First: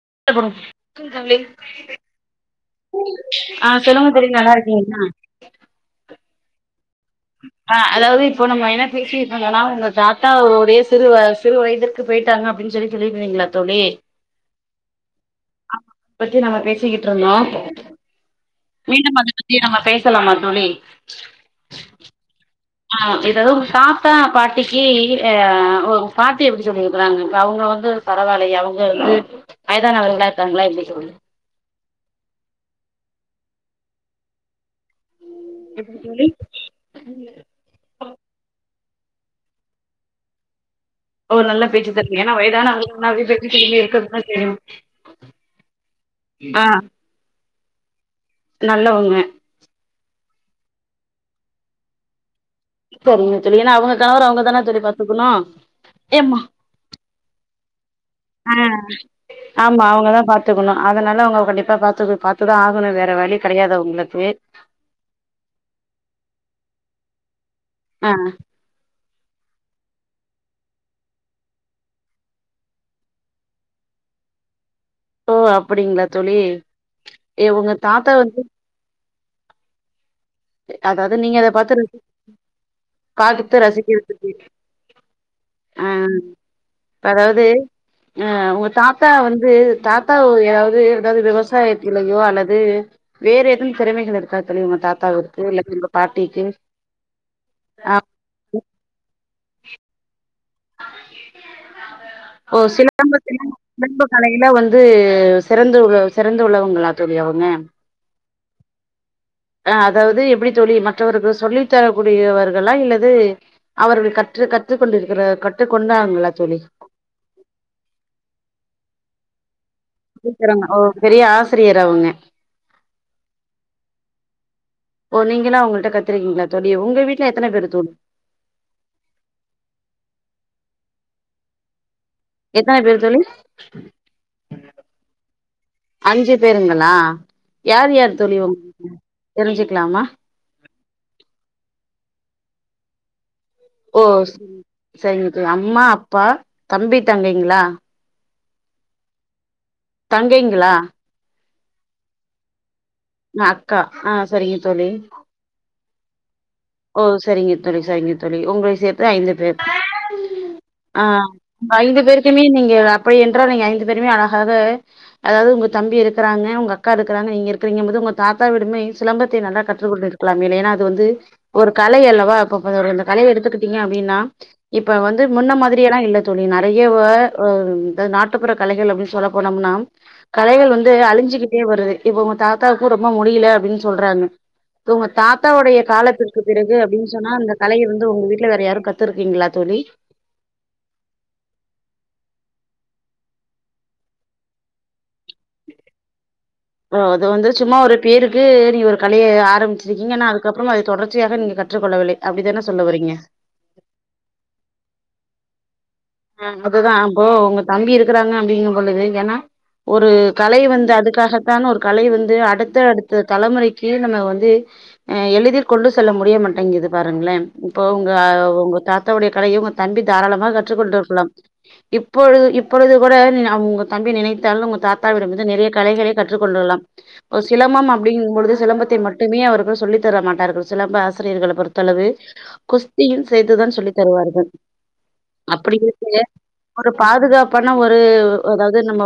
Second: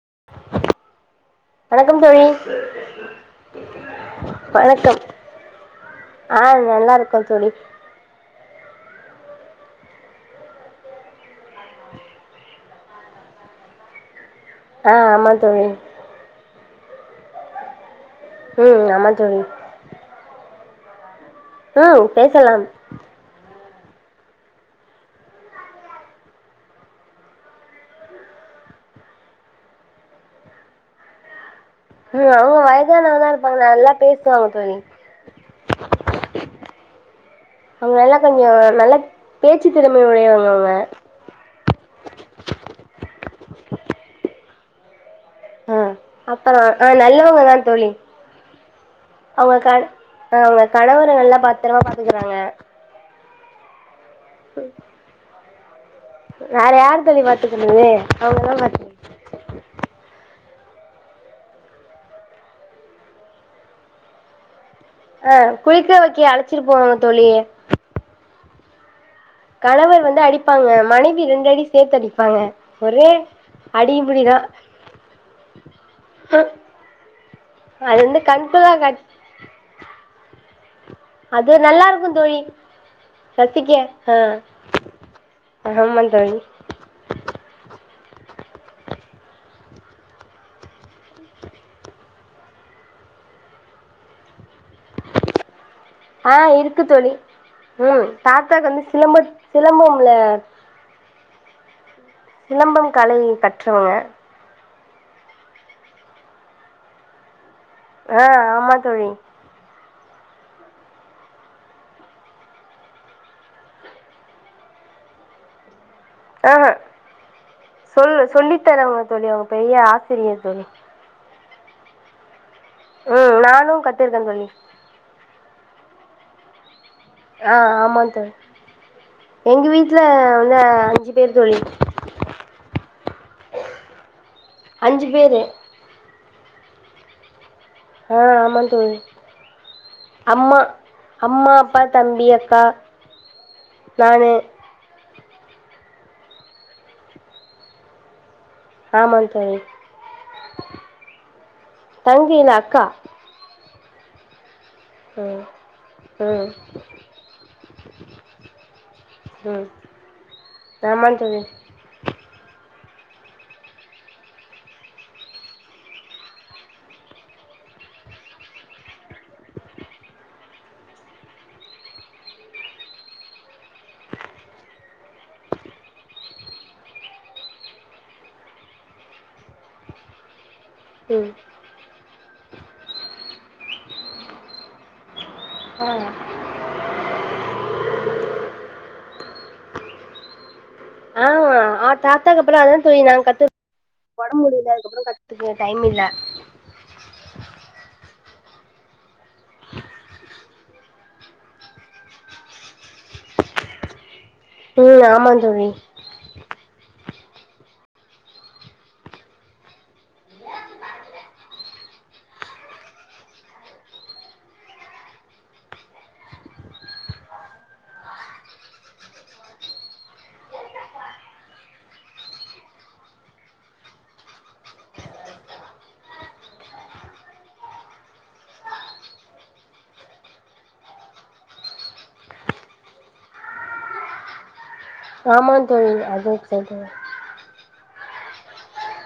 [inaudible] வணக்கம் தோழி ஆஹ் சொல்லுங்க தோழி நல்லா வணக்கம் இருக்கீங்ளா ஆ நல்லா இருக் ஆ அதாவ்து இப்ப நம்ம என்ன பேசிட் இவ்ங்ளலா உங்க தாத்தாவோடே சிறு வ சிறு வயதிற்கு போயிட்டாங்க அப்டின் சொல்லி சொல்லிட்றீங்ளா தோழி ஆ ஆமா தோழி தூங்கிட்ருந்தோ ம் ஆமா மீண்டும் அத தோழி பத்தியே நம்ம பேசலாமா தோழி உம் பேசலாம் ஆ எதாவ்து உங் தாத்தா பாட்டிக்கி ஆ ஒரு ம் பாட்டிய பத்தி சொல்லியிருக்றாங்க இப்ப அவ்ங்க வந்து பரவாலையே அவ்ங்க வந்து வயதானவர்களா இருக்காங்ளா எப்டி சொல்ல உம் அவ்ங்க வயதானவதா இருப்பாங்க நல்லா பேஸ்வாங்க தோழி எப்டி தோழி அவங்க நல்லா கொஞ்சோ நல்லா பேச்சு திறமை உடையவ்ங்க அவ்ங்க ஒரு நல்ல பேச்சு தெரிது ஏனா வயதான ஆளுங்னா வீட்டுக்கு வீட்டுக்குள்ளே இருக்றதுக்குதா கேக்குறோ ஆ அப்பறோம் ஆ நல்லவ்ங்க தா தோழி நல்லவங்க அவங்க க ஆ அவ்ங்க கணவரு நல்லா பத்தரமா பாத்துக்குறாங்க செரிங்க தோழி ஏனா அவ்ங்க தாது அவ்ங்கதான தோழி பாத்துக்குணு வேற யாரு தோழி பாத்துக்குறது அவ்ங்கதா பாத்துக் த்துக்கணு அதனால அவ்ங்க கண்டிப்பா பாத்தது பாத்துதா ஆகனு வேற வழி கெடையாது அவ்ங்களுக்கு அஹ் குளிக்க வக்கெ அழச்சிட்டு போவே தோழி அ கணவர் வந்து அடிப்பாங்க மனைவி ரெண்டடி சேர்த்து அடிப்பாங்க ஒரே அடிபுடிதா ஓ அப்படிங்களா தோழி ஏ உங்க அது தாத்தா வந்து கண்கொள்ளா [inaudible] அதாவது நீங்க அத அது பார்த்து நல்லா ரசிக்க இருக்கு தோழி பாத்து ரசிக்க ஆ ரசிக்கரத்துக்கு ஆமா ஆஹ் தோழி அதாவது அஹ் உங்க தாத்தா வந்து தாத்தா ஏதாவது ஏதாவது விவசாயத்துலையோ அல்லது வேற எதவும் திறமைகள் இருக்குதா தோழி உங்க தாத்தாவுக் [unintelligible] ஆஹ் இருக்கு தோழி ஆ உம் தாத்தாக்கு வந்து சிலம்ப சிலம்பம்ல ஓ சிலம்பம் கலைய சிலம்பத்துல கற்றவங்க சிலம்ப கலையில வந்து சிறந்து சிறந்து உள்ளவங்கள தோழி அவங்க ஆஹ் ஆமா தோழி அதாவது எப்படி தோழி மற்றவர்கள் சொல்லித்தரக்கூடியவர்களா இல்லது அவர்கள் கற்று கற்றுக்கொண்டிருக்கிற க ஆஹ சொல்லு சொல்லி தரவங்க தோழி அவங்க பெரிய ஆசிரியர் தோழி [unintelligible] ஓ பெரிய ஆ ஆசிரியர் அவங்க உம் நானும் கத்திருக்கேன் தோழி இருக்கீங்களா தோழி உங்க வீட்ல எத்தன பேரு ஆஹ் ஆமா தோழி எங்க வீட்டுல எ அஞ்சு பேர் தோழி எத்தனை பேர் தோழி அஞ்சு பேரு அஞ்சு பேருங்களா யார் யார் ஆஹ் தோழி உங் ஆம தோழி தெரிஞ்சுக்கலாமா அம்மா அம்மா அப்பா தம்பி அக்கா ஓ நானு சரிங் சரிங்க அம்மா அப்பா தம்பி தங்கைங்களா ஆமா தோழி தங்கைங்களா தம்பில அக்கா அக்கா ஆஹ் சரிங்க தோழி ம் ம் ஓ சரிங்க தோழி சரிங்க தோழி உங்களை சேர்த்த ஐந்து பேரு ம் ஆமா ஆஹ் தோழி ஐந்து பேருக்குமே நீங்க அப்படி என்றால் நீங்க ஐந்து பேருமே அழகாக அதாவது உங்க தம்பி இருக்கிறாங்க உங்க அக்கா இருக்கிறாங்க நீங்க இருக்கிறீங்க போது உங்க தாத்தா விடுமே சிலம்பத்தை நல்லா கற்றுக்கொண்டுருக்கலாமே இ ஏன்னா அது வந்து ஒரு கலை அல்லவா இப்ப இந்த கலையை எடுத்துக்கிட்டீங்க அப்படின்னா இப்ப வந்து முன்ன மாதிரிய எல்லாம் இல்ல தோழி நிறையா நாட்டுப்புற கலைகள் அப்படின்னு சொல்ல போனோம்னா கலைகள் வந்து வந்து ம் அழிஞ்சுக்கிட்டே வருது இப்ப உங்க தாத்தாவுக்கு ரொம்ப முடியல அப்படின்னு சொல்றாங்க உங்க தாத்தாவுடைய ஆ காலத்திற் க்கு பிறகு அப்படின்னு சொன்னா இந்தந்த கலைய வந்து உங்க வீட்ல வேற யாரும் கத்துருக்கீங்களா தோழி ஆ ஆ தாத்தாகப்புறம் அததான் தோழி நாங்க கத்து உடம்ப முடியல அதுக்கப்புறம் கத் அக்கு டைம் இல்ல ஆ அது வந்து சும்மா ஒரு பேருக்கு நீ ஒரு கலையை ஆரம்பிச்சிருக்கீங்க ஆன்னா அதுக்கப்புறம் அதை தொடர்ச்சியாக நீங்க கற்றுக்கொள்ளவில்லை அப்படித்தானே சொல்ல வறீங்க ம் ஆமா தோழி அதுதான் அப்போ உங்க தம்பி இருக்கிறாங்க அப்படிங்க பொழுது ஏன்னா ஒரு கலை வந்து அதுக்காகத்தான் ஒரு கலை வந்து அடுத்த அடுத்த தலைமுறைக்கு நம்ம வந்து ஆ எளிதில் கொண்டு செல்ல முடிய மாட்டேங்குது பாருங்களேன் இப்போ உங்க உங்க தாத்தாவுடைய கலையை உங்க தம்பி தாராளமாக கற்றுக்கொண்டு லாம் இப்பொழுது இப்பொழுது கூட உங்க தம்பி நினைத்தாலும் உங்க தாத்தாவிடம் இருந்து நிறைய கலைகளை கற்றுக்கொண்டுள்ளலாம் இ சிலம்பம் அப்படிங்கும் பொழுது சிலம்பத்தை மட்டுமே அவர்கள் சொல்லி தர மாட்டார்கள் சிலம்ப ஆசிரியர்களை பொறுத்தளவு குஸ்தியின் சேத்துதான் சொல்லி தருவார்கள் ஆமா அப்படி தோழி அது சரி தோழி ஒரு பாதுகாப்ப ஒரு அதாவது நம்ம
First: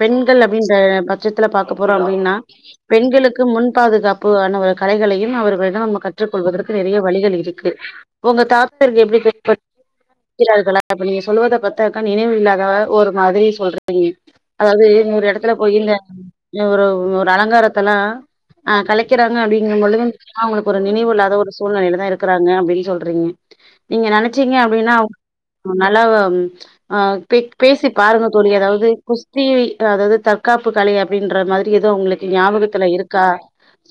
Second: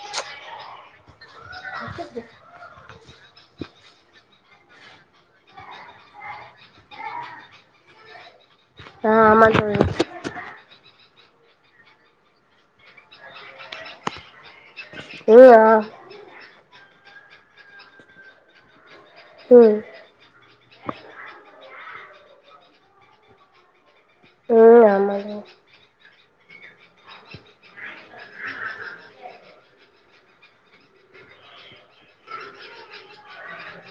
பெண்கள் அப்படின்ற பட்சத்துல பார்க்க போறோம் அப்படின்னா பெண்களுக்கு முன் பாதுகாப்பு ஆன ஒரு கலைகளையும் அவர்களிடம் நம்ம கற்றுக்கொள்வதற்கு நிறைய வழிகள் இருக்கு உங்க தா ஆ ஆமா தோழி இருக்கிறார்களா அப்ப நீங்க சொல்லுவதை பத்தாக்கா நினைவு இல்லாத ஒரு மாதிரி சொல்றீங்க அதாவது ஒரு ம் எடத்துல ஆ போயீ இந்த ஒரு ஒரு அலங்காரத்த எல்லாம் ஆ கலைக்கிறாங்க அப்படிங்க ம் பொழுதும் அவங்களுக்கு ஒரு நினைவு இல்லாத ஒரு சூழ்நிலையிலதான் இருக்கிறாங்க அப்படின்னு சொல்றீங்க நீங்க நினைச்சீங்க ம் அப்படின்னா ஆமா தோழி நல்லா ஆ பே பேசி பாருங்க தோழி அதாவது குஸ்தி அதாவது தற்காப்பு கலை அப்படின்ற மாதிரி ஏதோ உங்களுக்கு ஞாபகத்துல இருக்கா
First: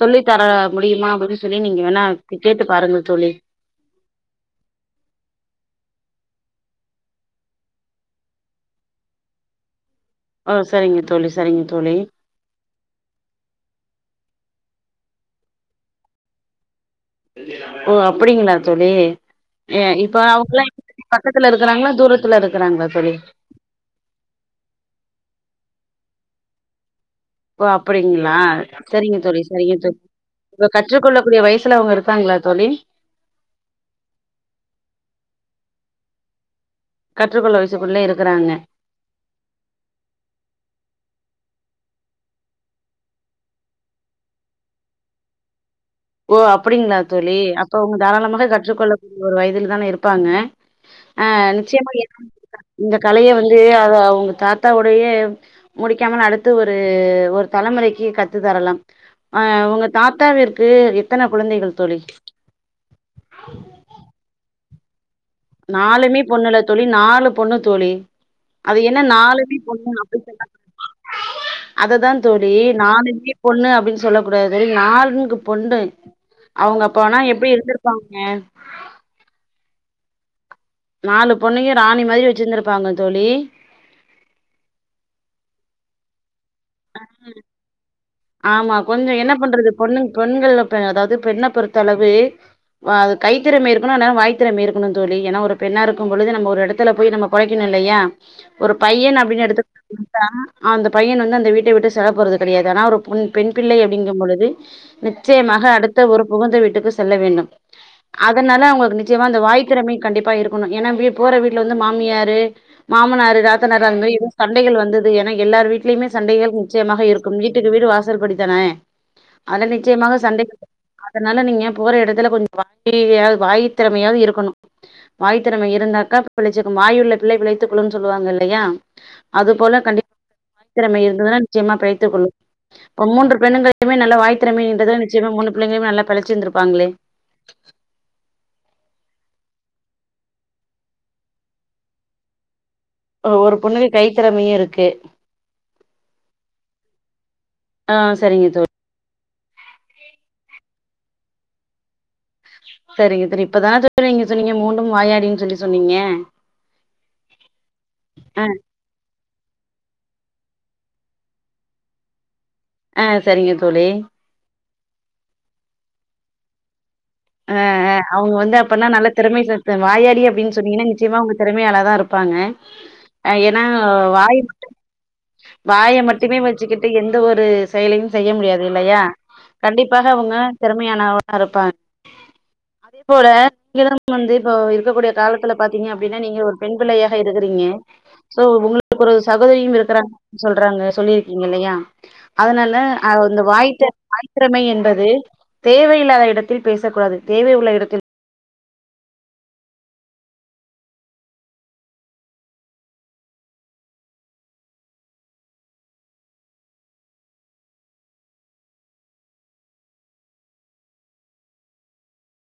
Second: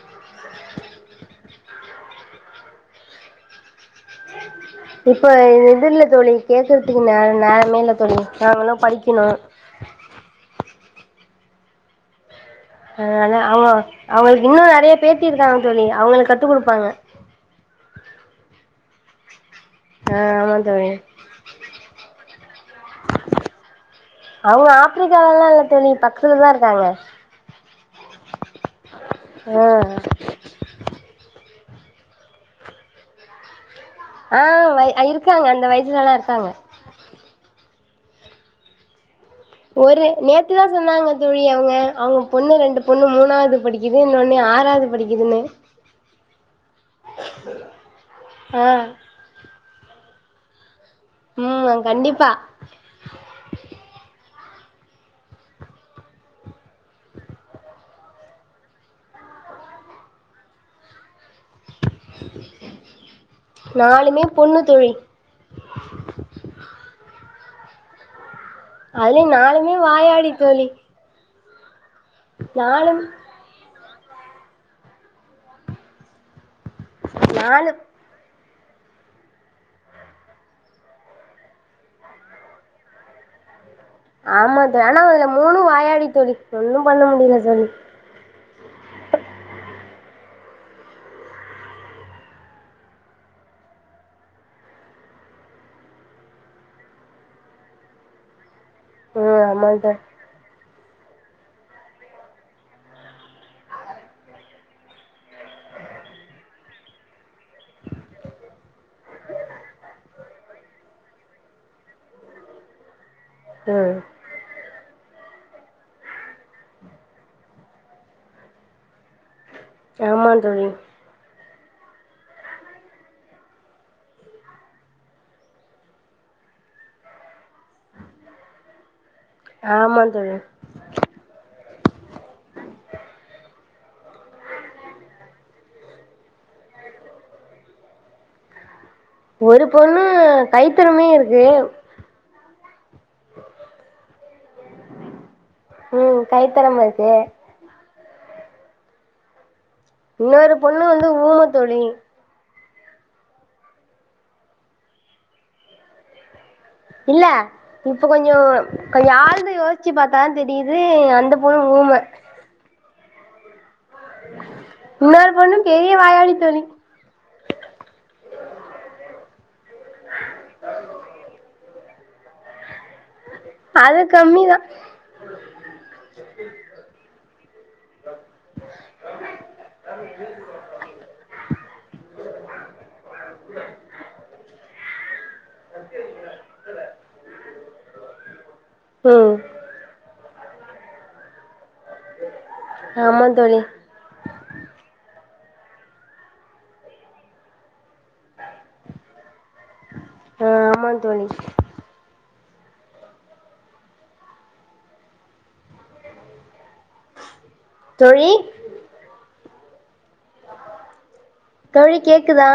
சொல்லி தர முடியுமா அப்படின்னு சொல்லி நீங்க வேணா கேட்டு பாருங்க தோழி இப்ப இது இல்ல தொழி கேக்குறதுக்கு நே நேரமே இல்ல தொழி நாங்களும் படிக்கணும் ஓ சரிங்க தோழி சரிங்க தோழி அதனால அவங்க அவங்களுக்கு இன்னும் நறைய பேத்தி இருக்காங்க சொல்லி அவங்களுக்கு கத்து கொடுப்பாங்க ஓ அப்படிங்களா தோழி ஏ ஆ இப்ப ஆமா அவங்கல்லாம் தோழி பக்கத்துல இருக்கிறாங்களா தூரத்துல இருக்கிறாங்களா தோழி த்துலதான் இருக்காங்க ஓ அப்படிங்களா ஆ கற்றுக்கொள்ளக்க கூடிய வயசுல அவங்க இருக்காங்களா தோழி ஆஹ் இருக்காங்க அந்த வயசுல எல்லாம் இருக்காங்க கற்றுக்கொள்ள வ க்குள்ள இருக்கிறாங்க ஒரு நேத்துதான் சொன்னாங்க தோழி அவங்க அவங்க பொண்ணு ரெண்டு பொண்ணு மூணாவது படிக்குது இன்னொண்ணு ஆறாவது படிக்குதுன்னு ஓ அப்படிங்களா தோழி அப்ப அவங்க தாராளமாக ஆ கற்றுக்கொள்ளக்கூடிய ஒரு வயதில் தான இருப்பாங்க ஆ ம் நிச்சயமா கண்டிப்பா [unintelligible] இந்த கலைய வந்து அத அவங்க தாத்தாவடையே முடிக்காமல் அடுத்து ஒரு ஒரு தலைமுறைக்கு கத்து தரலாம் ஆ உங்க தாத்தாவிற்கு வந்து எத்தனை குழந்தைகள் தோழி நாலுமே பொண்ணு தொழில் நாலுமே பொண்ணுல்ல தோழி நாலு பொண்ணு தோழி அது என்ன அதுலயு நாலுமே பொண்ணு அப்படி வாயாடி சொல்ல தோழி அது தா தோழி நாலு [inaudible] பொண்ணு அப்டின் சொல்லக்கூடாது நால்ங்கு பொண்டு அவங்க அப் போனா எப்டி நாலு இருந்திருப்பாங்க நாலு பொண்ணயு ராணி மாரி வெச்சிருந்திருப்பாங்க தோழி ஆமா த ஆனா அதுல மூணு வாயாடி தோழி ஒன்னு பண்ண முடியல தோழி ஆமா கொஞ்சோ என்ன பண்றது பொண்ணுங் பொண்ணுங்கள்ள ப அதாவது பெண்ண பொறுத்தளவு அது கைத்திறமை இருக்கணு இல்லானா வாய் திறமை இருக்கணு தோழி ஏன்னா ஒரு பெண்ணா இருக்கும் பொழுது நம்ம ஒரு எடத்துல போய் நம்ம பொழைக்கணு இல்லையா ஒரு பையன் ம் அப்டின்னு ஆமா எடுத்துக்கிட்டோ தோழி [unintelligible] அந்த பையன் வந்து அந் வீட்டை விட்டு செல்ல போறது கிடையாது ஆனா ஒரு உன் பெண் பிள்ளை அப்படிங்கும் பொழுது நிச்சயமாக அடுத்த ஒரு புகுந்த வீட்டுக்கு செல்ல வேண்டும் அதனால அவங்களுக்கு நிச்சயமா அந்த வாய் திறமை கண்டிப்பா இருக்கணு ஏன்னா வி போற வீட்டுல வந்து மாமியாரு மாமனாரு நாத்தனாரு ம் அந்த மாரி எதுவு சண்டைகள் வந்தது ஏன எல்லார் வீட்டிலுமே சண்டைகள் நிச்சயமாக இருக்கும் வீட்டுக்கு வீடு வாச சல் படித்தானே அது நிச்சயமாக ஆமா சண்டைகள் தோழி அதனால நீங்க போற எடத்துல கொஞ்சம் வாய வாய் திறமையாவது இருக்கணும் வாய் திறமை இருந்தாக்க பிழைச்சுக்கும் வாயுள்ள பிள்ளை பிழை ச்சுக்குனு சொல்லுவாங்க இல்லையா அதுபோல ஆமா கண்டிப்பா தோழி [inaudible] வாய் திறமை இருந்துச்சுனா நிச்சயமா பிழை த்து கொள்ளும் இப்ப மூன்று பெண்ணுகளுக்குமே நல்ல வாய்த்திறமைன்றது நிச்சயமா மூணு பிள்ளைங்களையு நல்லா பெழச்சிருந்திருப்பாங்களே ஒரு பொண்ணு கைத்திறமயே இருக்கு ஒரு பொண்ணுக்கு கைத்திறமையு இருக்கு உம் கைத்தெறம இருக்கு ஆ சரிங்க தோ இன்னொரு பொண்ணு வந்து ஊம தோழி சரிங்க தரி இப்பதானே தோழி நீங்க சொன்னீங்க மூண்டும் வாயாடினு சொல்லி சொன்னீங்க இல்ல இப்ப கொஞ்சோ ஆ கொஞ்சோ ஆள் த்து யோசிச்சு பாத்தான் தெரியுது அந்த பொண்ணு ஊம ஆஹ் செரிங்க [unintelligible] இன்னொரு பொண்னும் பெரிய வாயாடி தோழி அஹ் அஹ் அவங்க வந்து அப்பனா நல்லா திறமை செலுத்து வாயாடி அப்படின்னு சொன்னீங்கன்னா நிச்சயமா அவங்க திறமையால தான் இருப்பாங்க ஹ் ஏன்னா அது வாய ம கம்மிதா வாயை மட்டுமே வச்சுக்கிட்டு எந்த ஒரு செயலையும் செய்ய முடியாது இல்லையா கண்டிப்பாக அவங்க திறமையானவர்ரா இருப்பாங்க அதே போல நீங்களம் வந்து இப்போ இருக்கக்கூடிய காலத்துல பாத்தீங்க அப்படின்னா நீங்க ஒரு பெண் பிள்ளையாக இருக்கறீங்க சோ உங்களுக்கு ஒரு ம் சகோதரியும் இருக்கிறாங்க சொல்றாங்க சொல்லியிருக்கீங்க இல்லையா அதனால அஹ் ஆமா அந்த தோழி வாய்த்த வாய் திறமை என்பது தேவையில்லாத இடத்தில் பேசகூடாது தேவை உள்ள இடத்தில் ஆஹ் ஆமா தோழி தோழி தோழி கேக்குதா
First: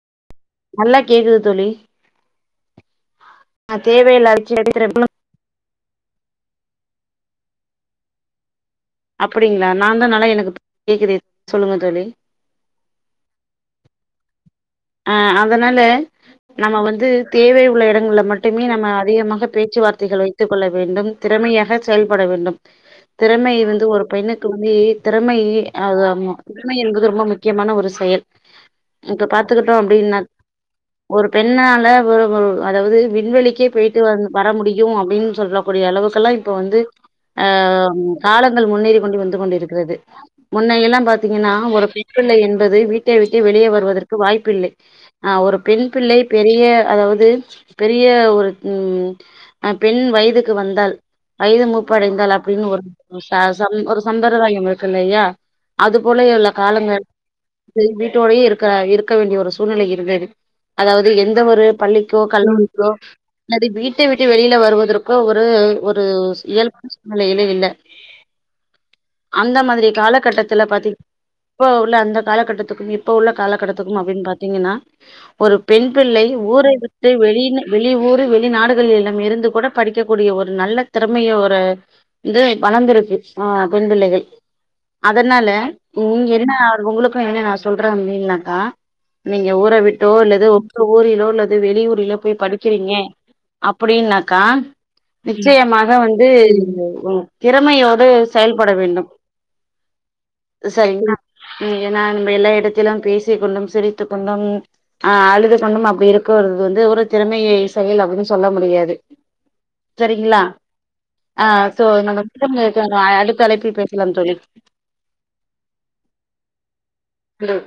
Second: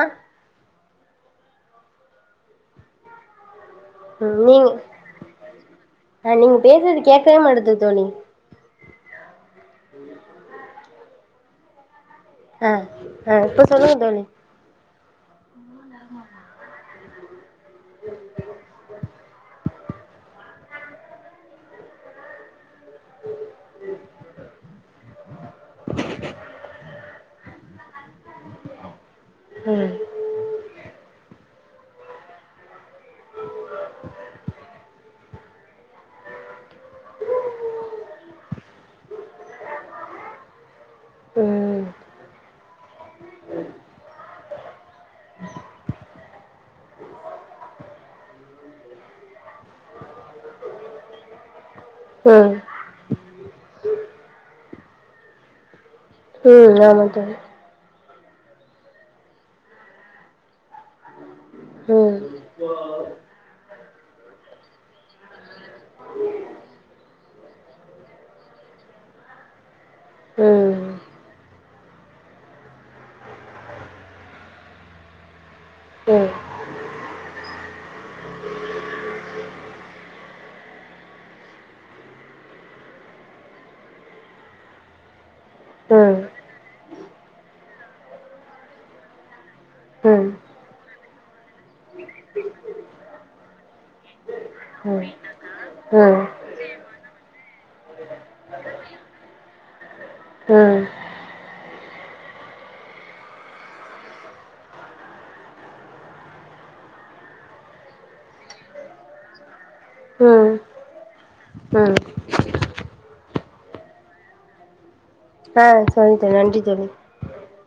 நல்லா கேக்குது தோழி அ தேவையில்லா விஷ்யங் கேக்குறப்போ அ நீங்க பேசுறது கேக்கவே மாட்டது தோனி அப்புடிங்களா நான்த நாளே எனக்கு கேக்குது சொல்லுங்க தோழி அ ஆ இப்ப சொல்லுங்க தோழி அ அம் அதனால நம்ம வந்து தேவை உள்ள எடங்கல்ல மட்டுமே நம்ம அதிகமாக பேச்சுவார்த் [unintelligible] வைத்துக் கொள்ள வேண்டும் திறமையாக செயல்பட வேண்டும் திறமை இருந்தும் ஒரு பெண்ணுக்கு வந்து திறமை அது ஆமா திறமை என்பது ரொம்ப முக்கியமான ஒரு செயல், இப்ப பா த்துக்கிட்டோ ம் அப்டின்னா ஒரு பெண் பெண்ணால ஒ ஒரு அதாவது விண்வெளிக்கே போயிட்டு வ வர முடியு அப்டின்னு சொல்லக்கூடிய அளவுக்கு எல்லா இப்ப வந்து அ காலங்கள் முன்னேறி கொண்டு வந்து கொண்டு இருக்கிறது முன்ன எல்லாம் பாத்தீங்கனா ம் ஒரு பெண்பிள்ளை என் பது வீட்டை விட்டு வெளியே வருவதற் க்கு வாய்ப்பில்லை ஆ ஒரு பெண் பிள்ளை பெரிய அதாவது பெரிய ஒரு ம் பெண் வயதுக்கு வந்தால் வயது மூப் படைந்தால் ம் அப்படின்னு ஒரு ச சம் ஒரு சம்பரதாயம் இருக்கு இல்லையா அது போல உள்ள ம் காலங்கள் ஆமா தோழி வீட்டு உள்ளயே இருக் க இரு க்க வேண்டிய ஒரு சூழ்நிலை இருந்தது அதாவது எந் த ஒரு ம் பள்ளிக்கோ கல்வி க்கோ அல்லது வீட்டை விட்டு வெளியில வருவதற்கு ஒரு ஒரு இயல்பான சூழ்நிலையிலே இல்ல அந்த மாதிரி ம் ம் ம் ம் ம் ம் காலகட்டத்துல பாத்தீங் இப்ப உள்ள அந்த காலகட்டத்துக்கு இப்ப உள்ள காலகட்டத்து க்கு அப்டின்னு பாத்தீங்கனா ஒரு பெண் பிள்ளை ஊரை விடுத்து வெளில வெளி ஊரு வெளிநாடுகள் எல்லா இருந்து கூட படிக்கக்க கூடிய ஒரு நல்ல திறமைய ஒரு வந்து வளந்திருக்கு ஆ பெண் பிள்ளைகள் அதனால ம், இங்க என்ன ஒங்களுக்கு என்ன நா சொல்றே அப்டின்னாக்கா நீங்க ஊர விட்டோ அல்லது ஊரிலோ அல்லது வெளியூரிலோ போய் படிக்கிறீங்க அப்டின்னாக்கா நிச்சயமாக வந்து ஒங் திறமையோடு செயல்பட வேண்டும் ம் ம் சரிங்களா ம் ஏன்னா நம்ம எல்லா எடத்திலும் பேசிக் கொண்டும் சிரித்துக் கொண்டும் ஆ அழுது கொண்டும் அப்டி இருக்கறது வந்து ஒரு திறமைைய செயல் அப்டின்னு சொல்ல முடியாது சரிங்களா ஆ சோ ம் நம்ம திறமைகள் அடுத்த அழைப்பில் பேசலாம் தோழி ஆ சொல்ட்ட நன்றி தோழி தோழி